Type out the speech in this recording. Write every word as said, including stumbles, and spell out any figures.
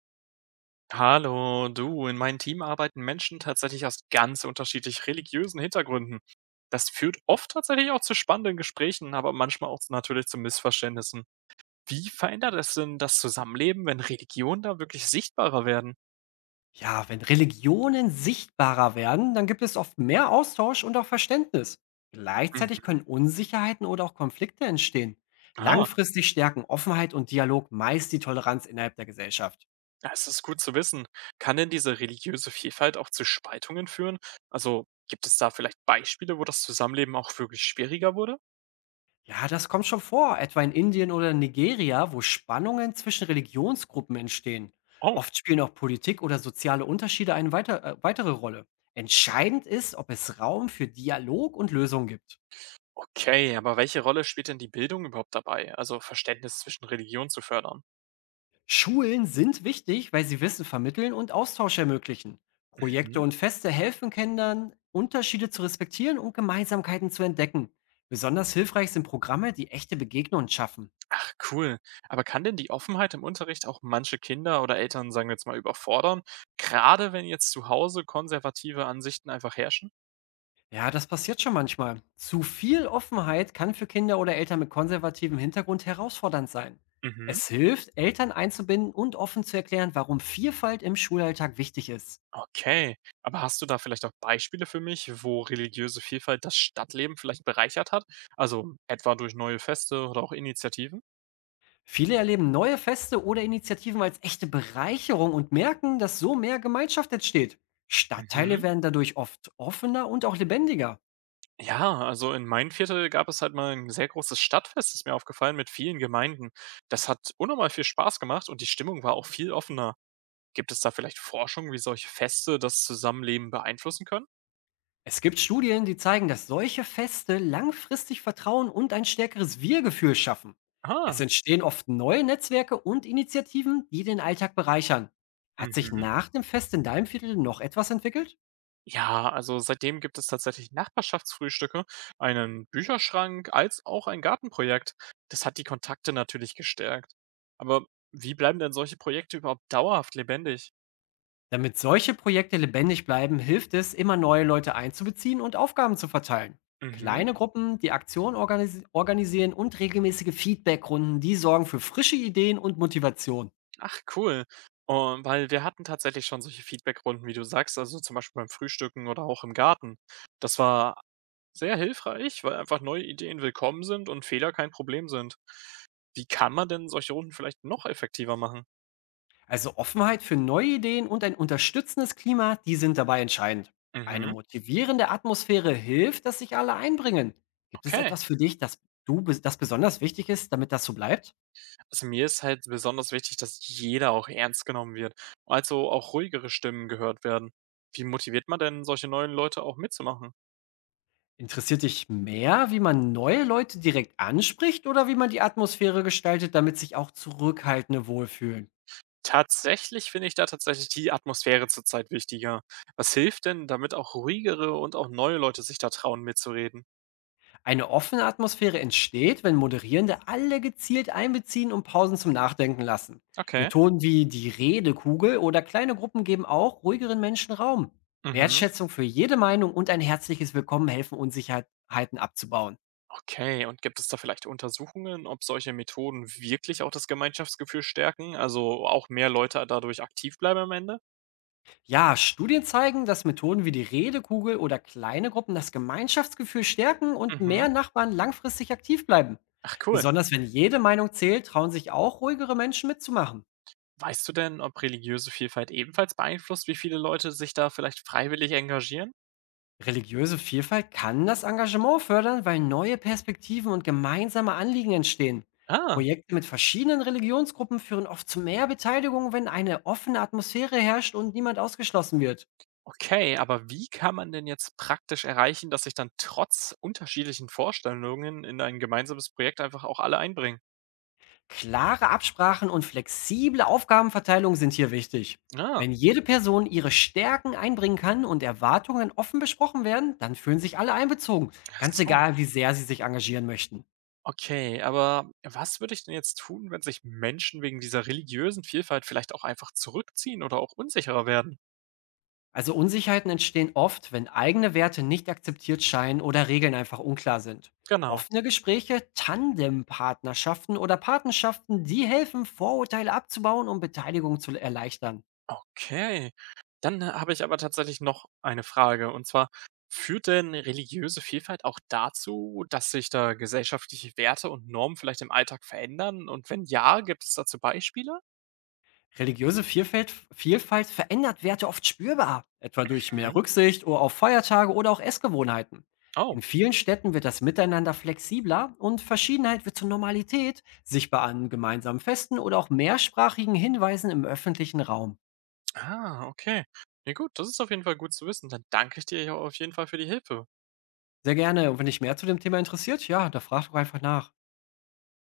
Hallo, du, in meinem Team arbeiten Menschen tatsächlich aus ganz unterschiedlich religiösen Hintergründen. Das führt oft tatsächlich auch zu spannenden Gesprächen, aber manchmal auch natürlich zu Missverständnissen. Wie verändert es denn das Zusammenleben, wenn Religionen da wirklich sichtbarer werden? Ja, wenn Religionen sichtbarer werden, dann gibt es oft mehr Austausch und auch Verständnis. Gleichzeitig Mhm. können Unsicherheiten oder auch Konflikte entstehen. Ah, Langfristig stärken Offenheit und Dialog meist die Toleranz innerhalb der Gesellschaft. das ist gut zu wissen. Kann denn diese religiöse Vielfalt auch zu Spaltungen führen? Also gibt es da vielleicht Beispiele, wo das Zusammenleben auch wirklich schwieriger wurde? Ja, das kommt schon vor, etwa in Indien oder Nigeria, wo Spannungen zwischen Religionsgruppen entstehen. Oh, Oft spielen auch Politik oder soziale Unterschiede eine weiter, äh, weitere Rolle. Entscheidend ist, ob es Raum für Dialog und Lösungen gibt. okay, aber welche Rolle spielt denn die Bildung überhaupt dabei, also Verständnis zwischen Religionen zu fördern? Schulen sind wichtig, weil sie Wissen vermitteln und Austausch ermöglichen. Mhm. Projekte und Feste helfen Kindern, Unterschiede zu respektieren und Gemeinsamkeiten zu entdecken. Besonders hilfreich sind Programme, die echte Begegnungen schaffen. Ach, cool. Aber kann denn die Offenheit im Unterricht auch manche Kinder oder Eltern, sagen wir jetzt mal, überfordern? Gerade wenn jetzt zu Hause konservative Ansichten einfach herrschen? Ja, das passiert schon manchmal. Zu viel Offenheit kann für Kinder oder Eltern mit konservativem Hintergrund herausfordernd sein. Mhm. Es hilft, Eltern einzubinden und offen zu erklären, warum Vielfalt im Schulalltag wichtig ist. Okay. Aber hast du da vielleicht auch Beispiele für mich, wo religiöse Vielfalt das Stadtleben vielleicht bereichert hat? Also etwa durch neue Feste oder auch Initiativen? Viele erleben neue Feste oder Initiativen als echte Bereicherung und merken, dass so mehr Gemeinschaft entsteht. Stadtteile Mhm. werden dadurch oft offener und auch lebendiger. Ja, also in meinem Viertel gab es halt mal ein sehr großes Stadtfest, ist mir aufgefallen, mit vielen Gemeinden. Das hat unnormal viel Spaß gemacht und die Stimmung war auch viel offener. Gibt es da vielleicht Forschung, wie solche Feste das Zusammenleben beeinflussen können? Es gibt Studien, die zeigen, dass solche Feste langfristig Vertrauen und ein stärkeres Wir-Gefühl schaffen. Es Ah, entstehen oft neue Netzwerke und Initiativen, die den Alltag bereichern. Hat sich mhm. nach dem Fest in deinem Viertel noch etwas entwickelt? Ja, also seitdem gibt es tatsächlich Nachbarschaftsfrühstücke, einen Bücherschrank als auch ein Gartenprojekt. Das hat die Kontakte natürlich gestärkt. Aber wie bleiben denn solche Projekte überhaupt dauerhaft lebendig? Damit solche Projekte lebendig bleiben, hilft es, immer neue Leute einzubeziehen und Aufgaben zu verteilen. Mhm. Kleine Gruppen, die Aktionen organisi organisieren und regelmäßige Feedbackrunden, die sorgen für frische Ideen und Motivation. Ach, cool. Und weil wir hatten tatsächlich schon solche Feedbackrunden, wie du sagst, also zum Beispiel beim Frühstücken oder auch im Garten. Das war sehr hilfreich, weil einfach neue Ideen willkommen sind und Fehler kein Problem sind. Wie kann man denn solche Runden vielleicht noch effektiver machen? Also Offenheit für neue Ideen und ein unterstützendes Klima, die sind dabei entscheidend. Eine Mhm, motivierende Atmosphäre hilft, dass sich alle einbringen. Gibt es okay. etwas für dich, das du bes- das besonders wichtig ist, damit das so bleibt? Also mir ist halt besonders wichtig, dass jeder auch ernst genommen wird, also auch ruhigere Stimmen gehört werden. Wie motiviert man denn solche neuen Leute auch mitzumachen? Interessiert dich mehr, wie man neue Leute direkt anspricht oder wie man die Atmosphäre gestaltet, damit sich auch Zurückhaltende wohlfühlen? Tatsächlich finde ich da tatsächlich die Atmosphäre zurzeit wichtiger. Was hilft denn, damit auch ruhigere und auch neue Leute sich da trauen mitzureden? Eine offene Atmosphäre entsteht, wenn Moderierende alle gezielt einbeziehen und Pausen zum Nachdenken lassen. Okay. Methoden wie die Redekugel oder kleine Gruppen geben auch ruhigeren Menschen Raum. Mhm. Wertschätzung für jede Meinung und ein herzliches Willkommen helfen, Unsicherheiten abzubauen. Okay, und gibt es da vielleicht Untersuchungen, ob solche Methoden wirklich auch das Gemeinschaftsgefühl stärken, also auch mehr Leute dadurch aktiv bleiben am Ende? Ja, Studien zeigen, dass Methoden wie die Redekugel oder kleine Gruppen das Gemeinschaftsgefühl stärken und mehr Mhm. Nachbarn langfristig aktiv bleiben. Ach, cool. Besonders wenn jede Meinung zählt, trauen sich auch ruhigere Menschen mitzumachen. Weißt du denn, ob religiöse Vielfalt ebenfalls beeinflusst, wie viele Leute sich da vielleicht freiwillig engagieren? Religiöse Vielfalt kann das Engagement fördern, weil neue Perspektiven und gemeinsame Anliegen entstehen. Ah, Projekte mit verschiedenen Religionsgruppen führen oft zu mehr Beteiligung, wenn eine offene Atmosphäre herrscht und niemand ausgeschlossen wird. okay, aber wie kann man denn jetzt praktisch erreichen, dass sich dann trotz unterschiedlichen Vorstellungen in ein gemeinsames Projekt einfach auch alle einbringen? Klare Absprachen und flexible Aufgabenverteilung sind hier wichtig. Ah, Wenn jede Person ihre Stärken einbringen kann und Erwartungen offen besprochen werden, dann fühlen sich alle einbezogen, ach ganz so. egal, wie sehr sie sich engagieren möchten. Okay, aber was würde ich denn jetzt tun, wenn sich Menschen wegen dieser religiösen Vielfalt vielleicht auch einfach zurückziehen oder auch unsicherer werden? Also Unsicherheiten entstehen oft, wenn eigene Werte nicht akzeptiert scheinen oder Regeln einfach unklar sind. Genau. Offene Gespräche, Tandempartnerschaften oder Patenschaften, die helfen, Vorurteile abzubauen und Beteiligung zu erleichtern. Okay. Dann äh, Habe ich aber tatsächlich noch eine Frage. Und zwar, führt denn religiöse Vielfalt auch dazu, dass sich da gesellschaftliche Werte und Normen vielleicht im Alltag verändern? Und wenn ja, gibt es dazu Beispiele? Religiöse Vielfalt, Vielfalt verändert Werte oft spürbar, etwa durch mehr Mhm. Rücksicht oder auf Feiertage oder auch Essgewohnheiten. Oh, In vielen Städten wird das Miteinander flexibler und Verschiedenheit wird zur Normalität, sichtbar an gemeinsamen Festen oder auch mehrsprachigen Hinweisen im öffentlichen Raum. ah, okay. Na gut, das ist auf jeden Fall gut zu wissen. Dann danke ich dir ja auf jeden Fall für die Hilfe. Sehr gerne. Und wenn dich mehr zu dem Thema interessiert, ja, da frag doch einfach nach.